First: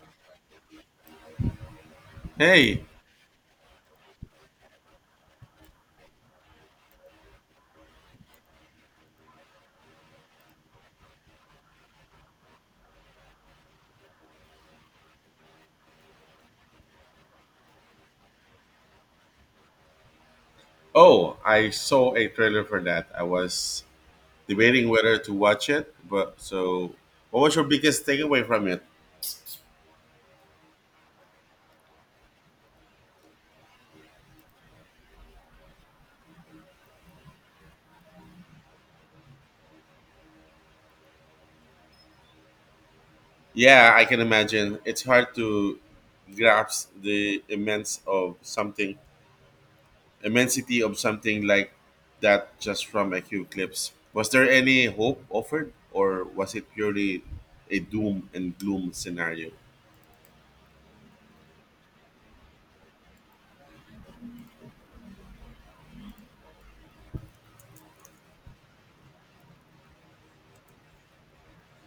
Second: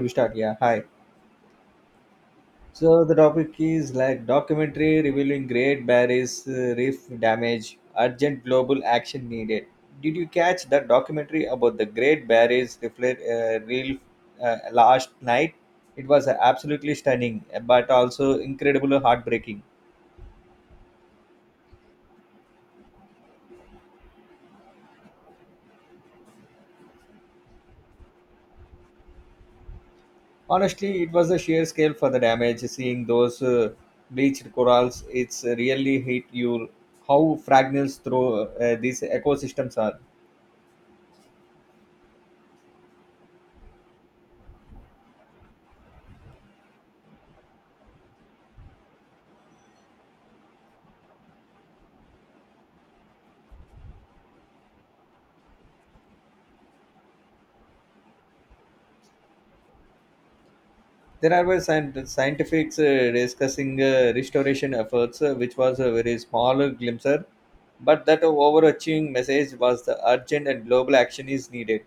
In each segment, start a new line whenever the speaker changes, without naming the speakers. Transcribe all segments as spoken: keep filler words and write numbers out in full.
We start, yeah. Hi.
Hey.
So the topic is like documentary revealing Great Barrier Reef damage, urgent global action needed. Did you catch that documentary about the Great Barrier reef uh, reef uh, last night? It was absolutely stunning but also incredibly heartbreaking.
oh, I saw a trailer for that. I was debating whether to watch it, but so what was your biggest takeaway from it?
Honestly, it was the sheer scale for the damage. Seeing those uh, bleached corals, it's really hit you how fragile through uh, these ecosystems are.
Yeah, I can imagine. It's hard to grasp the immense of something, immensity of something like that just from a few clips. Was there any hope offered, or was it purely a doom and gloom scenario?
There are were scient- scientifics uh, discussing uh, restoration efforts, uh, which was a very small glimpse, but that overarching message was the urgent and global action is needed.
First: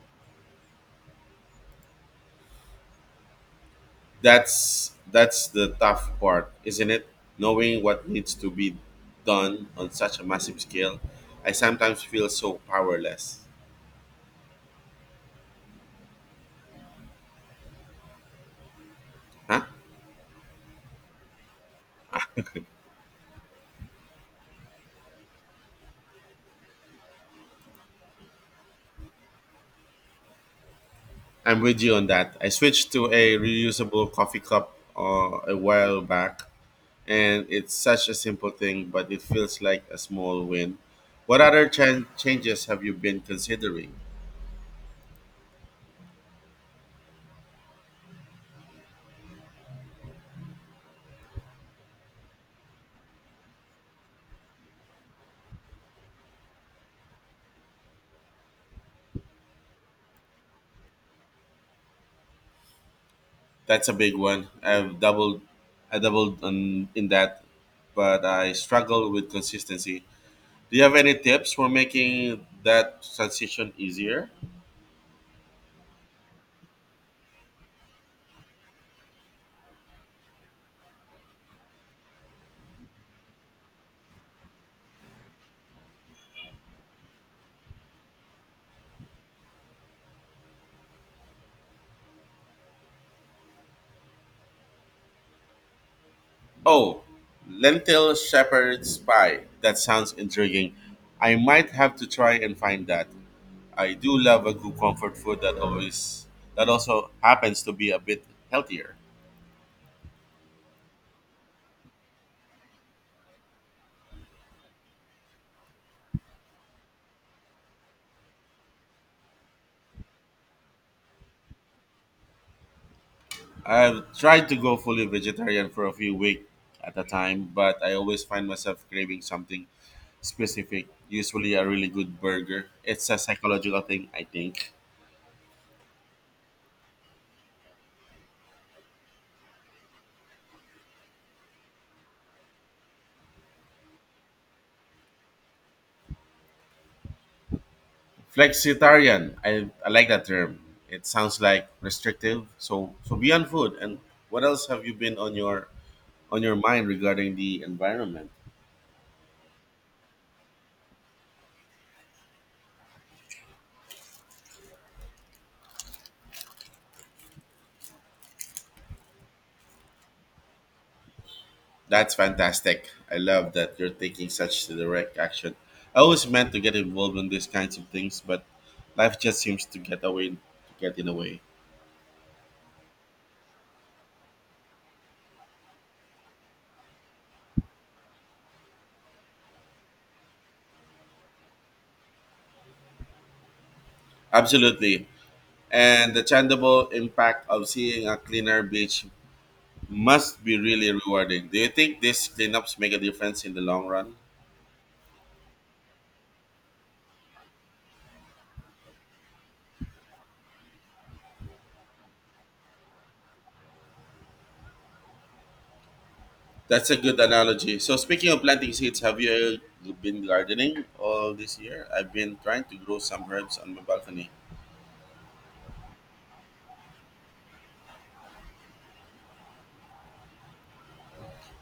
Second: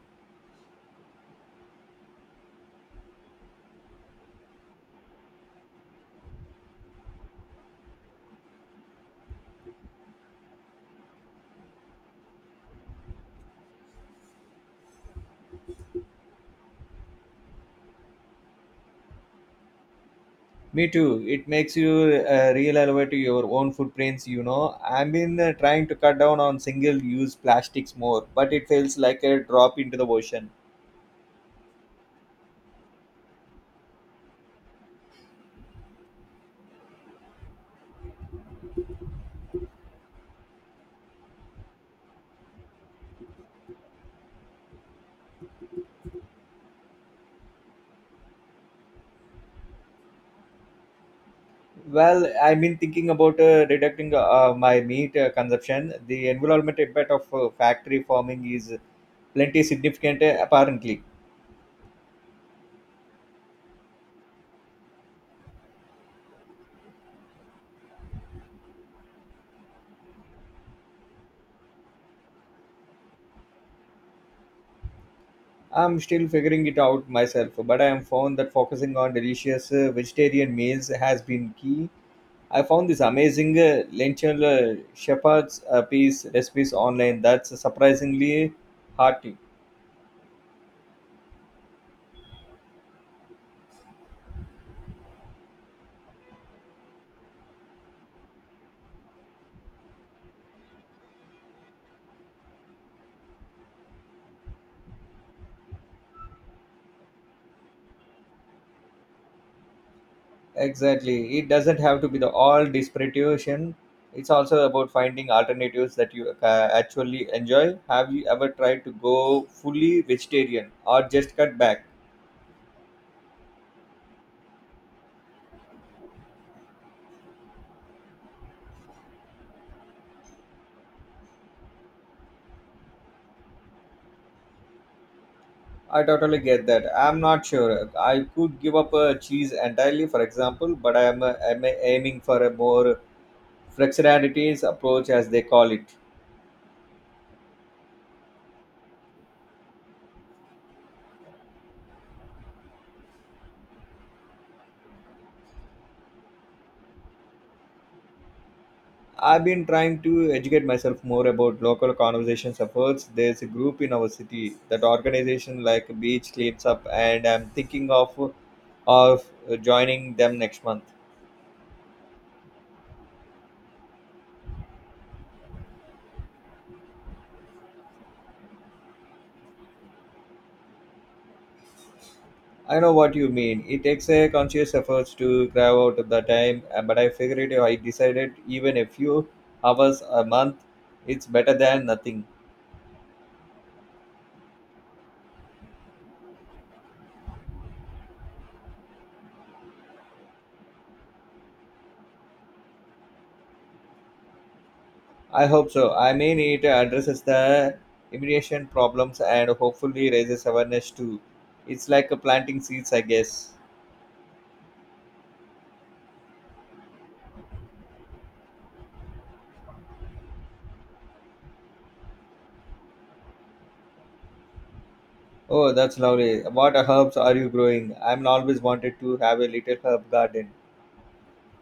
That's that's the tough part, isn't it? Knowing what needs to be done on such a massive scale. I sometimes feel so powerless. Huh?
Me too. It makes you uh, reevaluate your own footprints. You know, I've been uh, trying to cut down on single-use plastics more, but it feels like a drop into the ocean.
I'm with you on that. I switched to a reusable coffee cup uh, a while back, and it's such a simple thing, but it feels like a small win. What other chan changes have you been considering?
Well, I've been thinking about uh, reducing uh, my meat uh, consumption. The environmental impact of uh, factory farming is plenty significant, uh, apparently.
That's a big one. I've doubled, I doubled on in that, but I struggle with consistency. Do you have any tips for making that transition easier?
I'm still figuring it out myself, but I have found that focusing on delicious uh, vegetarian meals has been key. I found this amazing uh, lentil uh, shepherd's uh, piece recipes online that's surprisingly hearty.
Oh, lentil shepherd's pie. That sounds intriguing. I might have to try and find that. I do love a good comfort food that always that also happens to be a bit healthier.
Exactly. It doesn't have to be the all desperation. It's also about finding alternatives that you uh, actually enjoy. Have you ever tried to go fully vegetarian or just cut back?
I've tried to go fully vegetarian for a few weeks at a time, but I always find myself craving something specific, usually a really good burger. It's a psychological thing, I think.
I totally get that. I'm not sure I could give up uh, cheese entirely, for example, but I'm, uh, I'm aiming for a more flexibilities approach, as they call it.
Flexitarian. I, I like that term. It sounds like restrictive. So so beyond food and what else have you been on your on your mind regarding the environment?
I've been trying to educate myself more about local conservation efforts. There's a group in our city that organization like Beach Cleans Up, and I'm thinking of of joining them next month.
That's fantastic. I love that you're taking such direct action. I always meant to get involved in these kinds of things, but life just seems to get away to get in the way.
I know what you mean. It takes a conscious effort to carve out the time, uh, but I figured I decided even a few hours a month, it's better than nothing.
Absolutely. And the tangible impact of seeing a cleaner beach must be really rewarding. Do you think these cleanups make a difference in the long run?
I hope so. I mean, it addresses the immigration problems and hopefully raises awareness too. It's like a planting seeds, I guess.
That's a good analogy. So speaking of planting seeds, have you been gardening all this year? I've been trying to grow some herbs on my balcony.
Oh, that's lovely. What herbs are you growing? I'm always wanted to have a little herb garden.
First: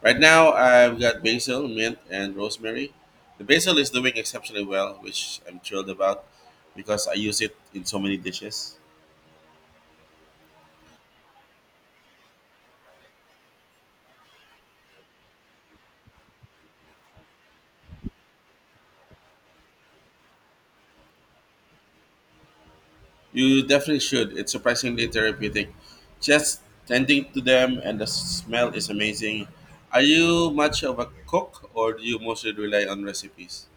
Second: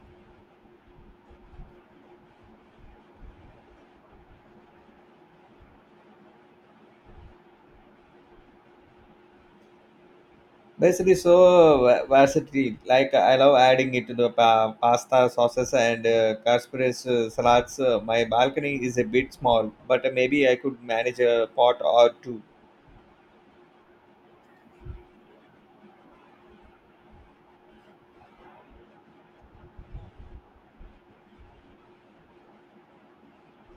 Right now, I've got basil, mint, and rosemary. The basil is doing exceptionally well, which I'm thrilled about because I use it in so many dishes.
Basically, so va- versatile. Like I love adding it to the pa- pasta, sauces, and uh, casperes uh, salads. Uh, my balcony is a bit small, but uh, maybe I could manage a pot or two.
You definitely should. It's surprisingly therapeutic. Just tending to them and the smell is amazing. Are you much of a cook or do you mostly rely on recipes?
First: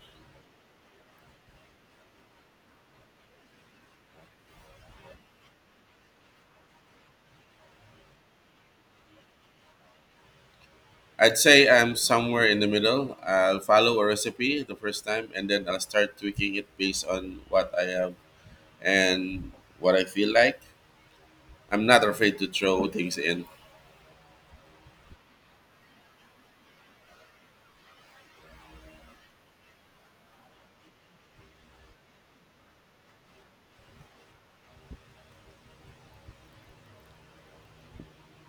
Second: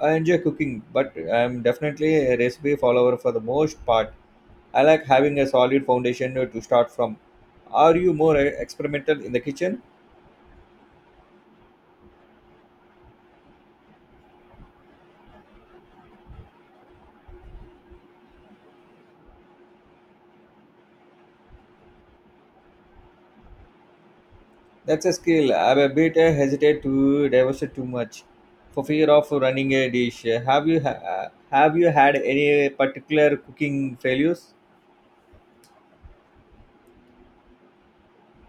I enjoy cooking, but I'm definitely a recipe follower for the most part. I like having a solid foundation to start from. Are you more uh, experimental in the kitchen?
I'd say I'm somewhere in the middle. I'll follow a recipe the first time and then I'll start tweaking it based on what I have and what I feel like. I'm not afraid to throw things in.
That's a skill. I'm a bit uh, hesitate to divulge too much for fear of running a dish. Have you ha- have you had any particular cooking failures?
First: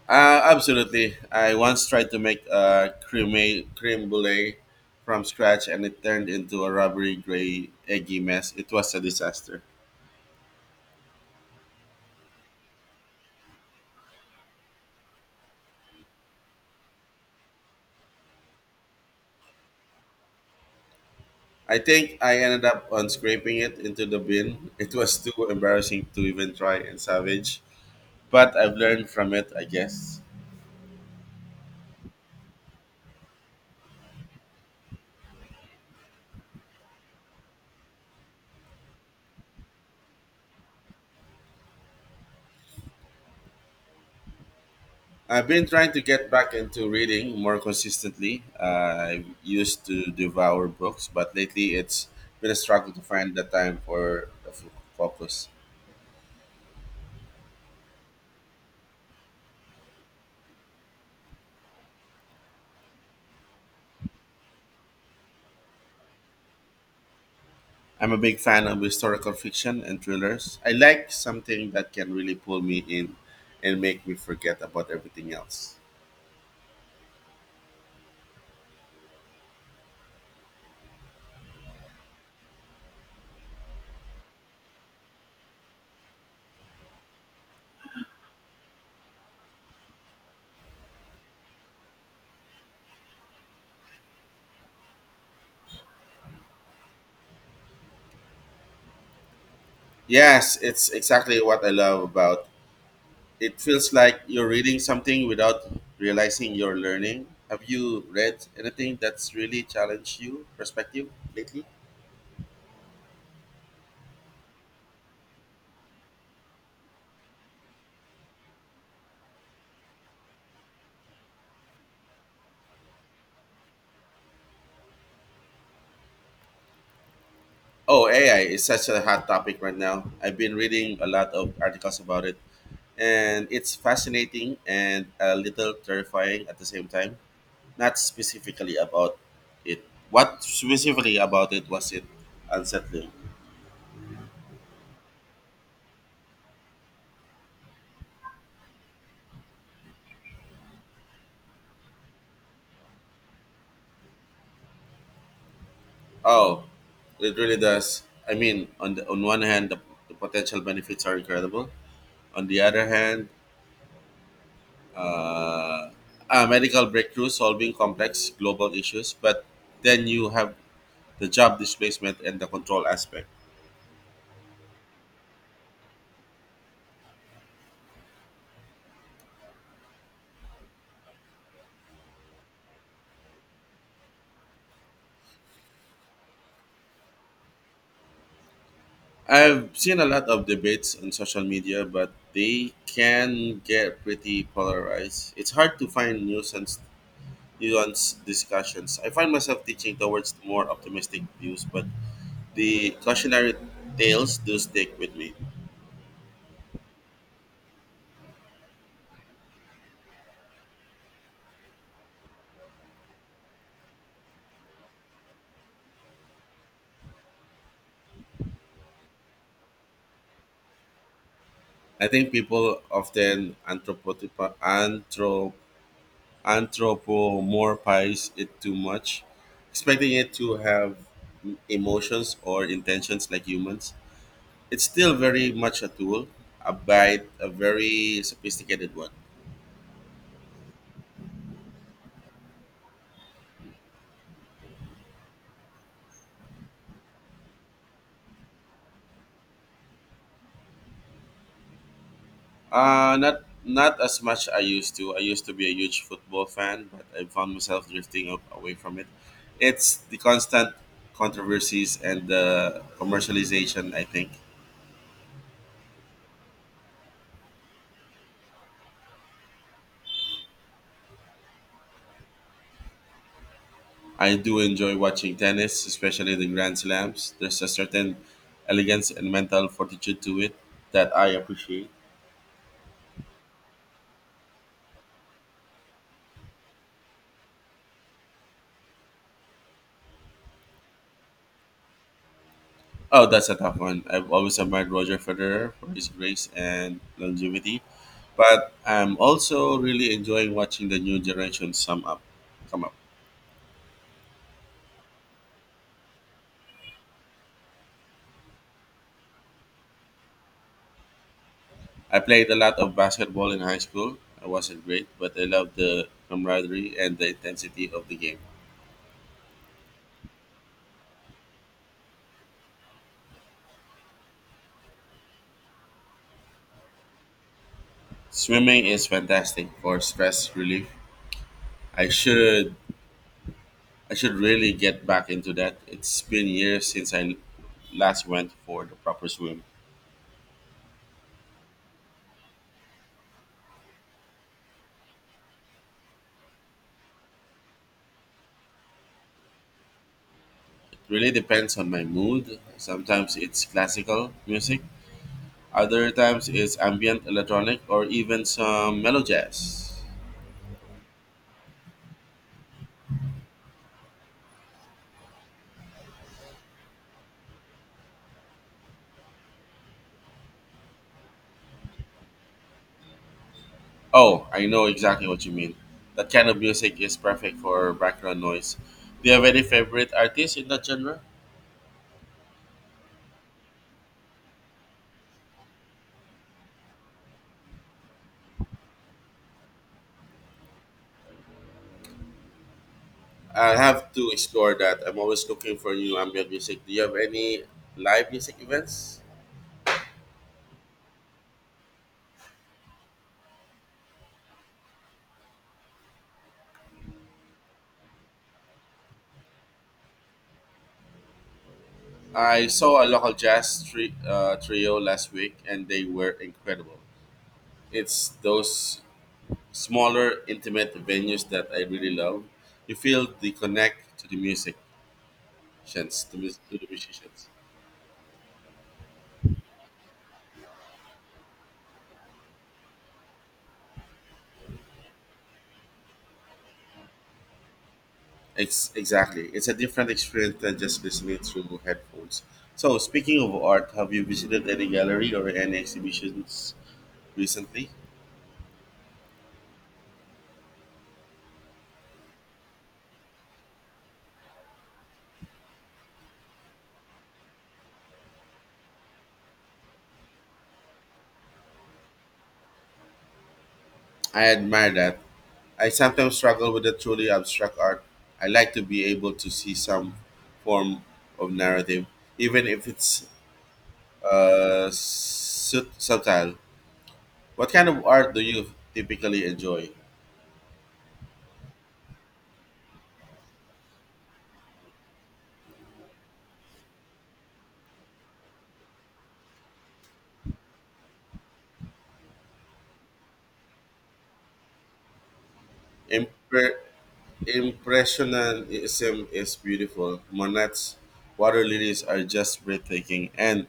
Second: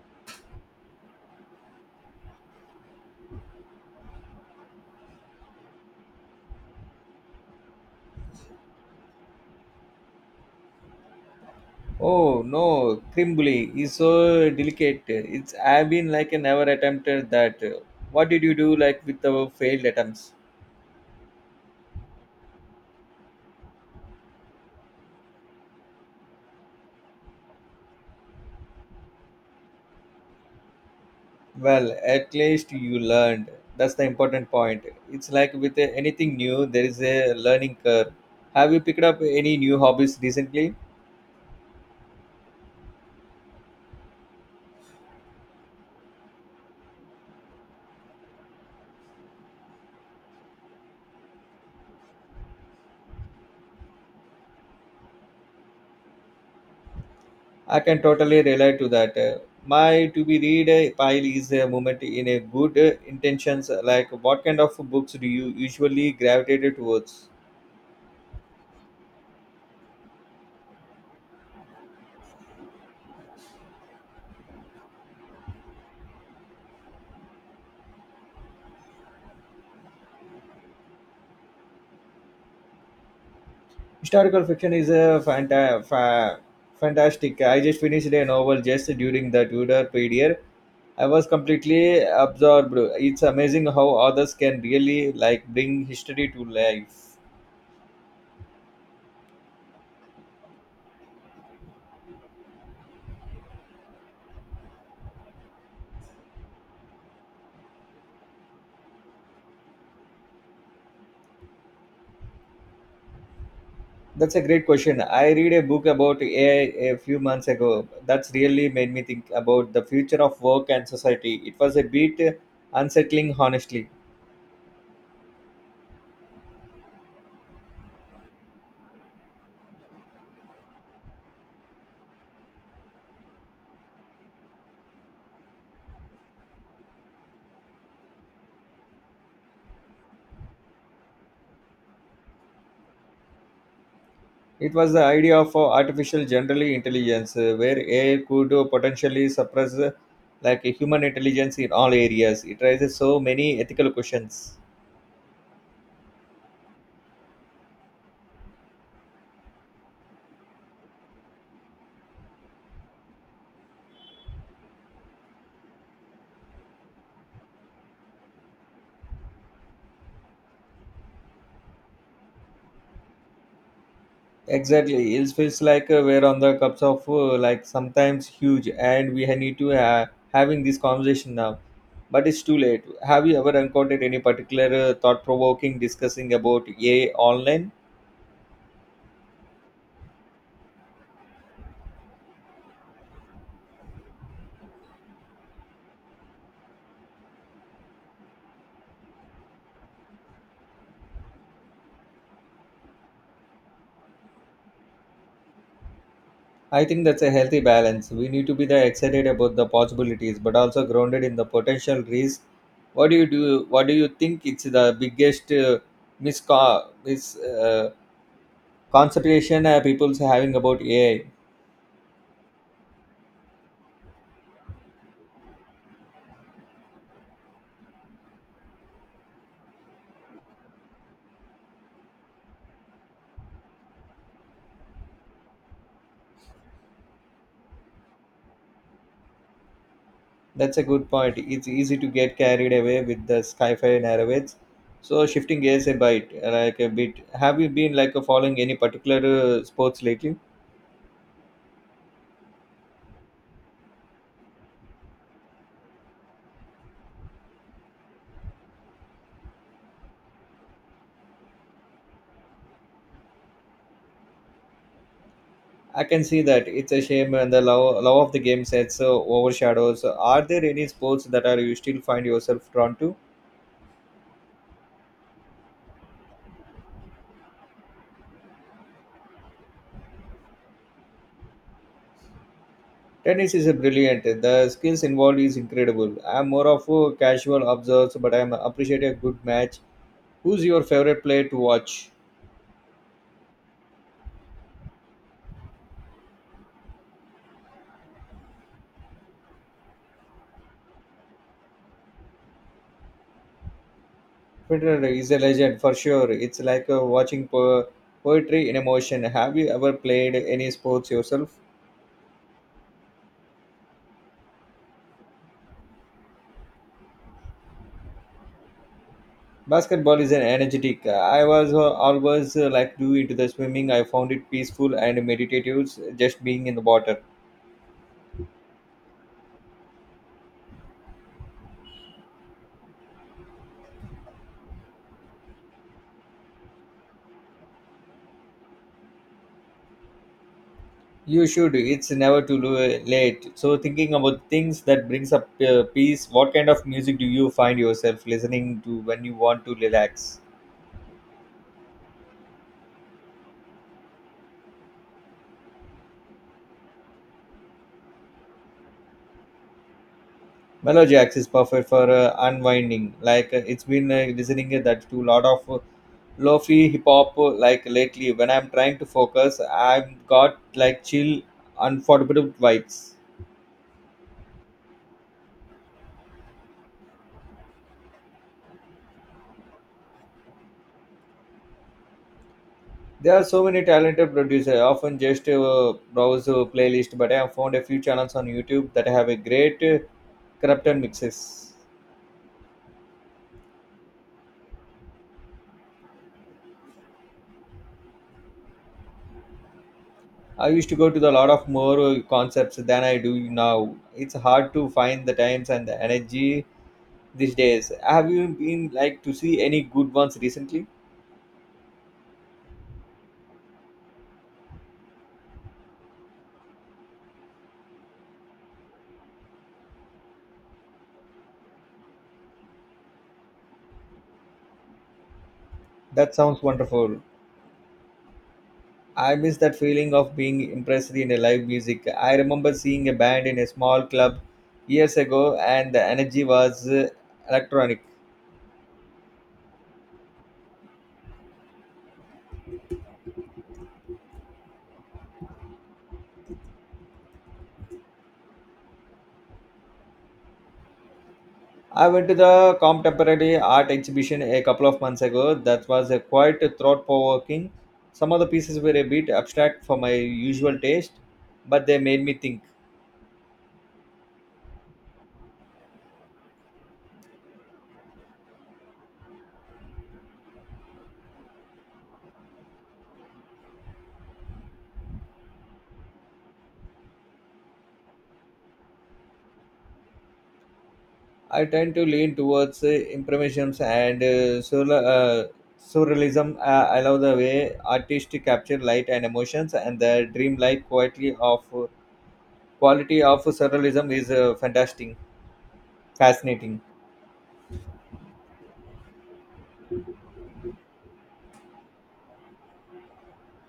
Uh, absolutely. I once tried to make a creme, creme brulee from scratch and it turned into a rubbery gray eggy mess. It was a disaster.
Oh no, crimbly is so delicate. It's I've been like I never attempted that. What did you do like with the failed attempts?
I think I ended up on scraping it into the bin. It was too embarrassing to even try and salvage, but I've learned from it, I guess.
Well, at least you learned. That's the important point. It's like with uh, anything new, there is a learning curve. Have you picked up any new hobbies recently?
I've been trying to get back into reading more consistently. I used to devour books, but lately it's been a struggle to find the time for the fo- focus.
I can totally relate to that. Uh, My to be read uh, pile is a moment in a good uh, intentions. Like, what kind of books do you usually gravitate towards?
I'm a big fan of historical fiction and thrillers. I like something that can really pull me in and make me forget about everything else.
Historical fiction is a fanta- fa- fantastic. I just finished a novel just during the Tudor period. I was completely absorbed. It's amazing how authors can really like bring history to life.
Yes, it's exactly what I love about. It feels like you're reading something without realizing you're learning. Have you read anything that's really challenged you perspective lately?
That's a great question. I read a book about A I a few months ago. That's really made me think about the future of work and society. It was a bit unsettling, honestly.
Oh, A I is such a hot topic right now. I've been reading a lot of articles about it, and it's fascinating and a little terrifying at the same time. Not specifically about it. What specifically about it was it unsettling?
It was the idea of uh, artificial general intelligence, uh, where A I could uh, potentially suppress uh, like a human intelligence in all areas. It raises so many ethical questions.
Oh, it really does. I mean, on the, on one hand, the, the potential benefits are incredible. On the other hand, uh, a medical breakthrough solving complex global issues, but then you have the job displacement and the control aspect.
Exactly, it feels like uh, we're on the cups of uh, like sometimes huge, and we ha- need to uh, having this conversation now. But it's too late. Have you ever encountered any particular uh, thought-provoking discussing about A I online?
I've seen a lot of debates on social media, but they can get pretty polarized. It's hard to find nuisance nuanced discussions. I find myself teaching towards more optimistic views, but the cautionary tales do stick with me.
I think that's a healthy balance. We need to be the excited about the possibilities, but also grounded in the potential risk. What do you do? What do you think it's the biggest uh, misco- mis uh, concentration uh, people's having about A I?
I think people often anthropo- anthrop- anthropomorphize it too much, expecting it to have emotions or intentions like humans. It's still very much a tool, a bit a very sophisticated one.
That's a good point. It's easy to get carried away with the sci-fi narratives. So shifting gears a bit, like a bit. Have you been like following any particular uh, sports lately?
Uh, not not as much I used to. I used to be a huge football fan, but I found myself drifting up away from it. It's the constant controversies and the commercialization, I think.
I can see that it's a shame and the love, love of the game sets uh, overshadows. Are there any sports that are you still find yourself drawn to?
I do enjoy watching tennis, especially the Grand Slams. There's a certain elegance and mental fortitude to it that I appreciate.
Tennis is a brilliant. The skills involved is incredible. I'm more of a casual observer, but I'm appreciate a good match. Who's your favorite player to watch?
Oh, that's a tough one. I've always admired Roger Federer for his grace and longevity, but I'm also really enjoying watching the new generation sum up, come up.
Twitter is a legend for sure. It's like uh, watching po- poetry in a motion. Have you ever played any sports yourself?
I played a lot of basketball in high school. I wasn't great, but I loved the camaraderie and the intensity of the game.
Basketball is an energetic. I was uh, always uh, like do into the swimming. I found it peaceful and meditative, just being in the water.
Swimming is fantastic for stress relief. I should I should really get back into that. It's been years since I last went for the proper swim.
You should. It's never too lo- late. So thinking about things that brings up uh, peace. What kind of music do you find yourself listening to when you want to relax?
Really depends on my mood. Sometimes it's classical music, other times it's ambient electronic or even some mellow jazz.
Melodiacs is perfect for uh, unwinding. Like uh, it's been uh, listening uh, that to a lot of uh, lo-fi hip hop uh, like lately. When I'm trying to focus, I've got like chill, unforgettable vibes.
Oh, I know exactly what you mean. That kind of music is perfect for background noise. Do you have any favorite artists in that genre?
There are so many talented producers. I often just uh, browse uh, playlist, but I have found a few channels on YouTube that have a great uh, corrupted mixes.
I have to explore that. I'm always looking for new ambient music. Do you have any live music events?
I used to go to a lot of more uh, concepts than I do now. It's hard to find the times and the energy these days. Have you been like to see any good ones recently?
I saw a local jazz tri- uh, trio last week and they were incredible. It's those smaller, intimate venues that I really love. You feel the connect to the musicians, to,
That
mus-
sounds
to the
wonderful.
musicians.
I miss that feeling of being impressed in a live music. I remember seeing a band in a small club years ago, and the energy was uh, electronic.
Ex- exactly. It's a different experience than just listening through headphones. So, speaking of art, have you visited any gallery or any exhibitions recently?
I went to the contemporary art exhibition a couple of months ago. That was a quite thought provoking. Some of the pieces were a bit abstract for my usual taste, but they made me think.
I admire that. I sometimes struggle with the truly abstract art. I like to be able to see some form of narrative, even if it's uh, sut- subtle. What kind of art do you typically enjoy?
I tend to lean towards uh, impressionism and uh, surla- uh, surrealism. Uh, I love the way artists capture light and emotions, and the dreamlike quality of quality of surrealism is uh, fantastic,
Impre-
fascinating.
impressionism is beautiful. Monet's water lilies are just breathtaking, and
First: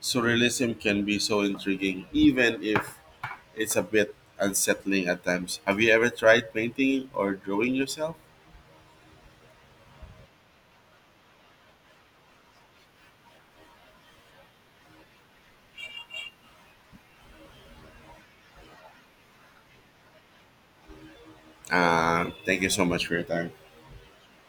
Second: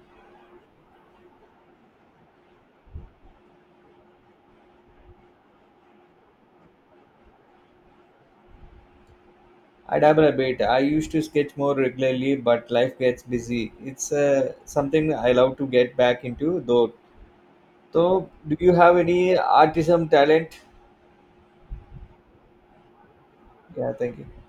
surrealism can be so intriguing, even if it's a bit unsettling at times. Have you ever tried painting or drawing yourself?
I dabble a bit. I used to sketch more regularly, but life gets busy. It's uh, something I love to get back into, though. So, do you have any artism talent?
Uh, thank you so much for your time.
Yeah, thank you.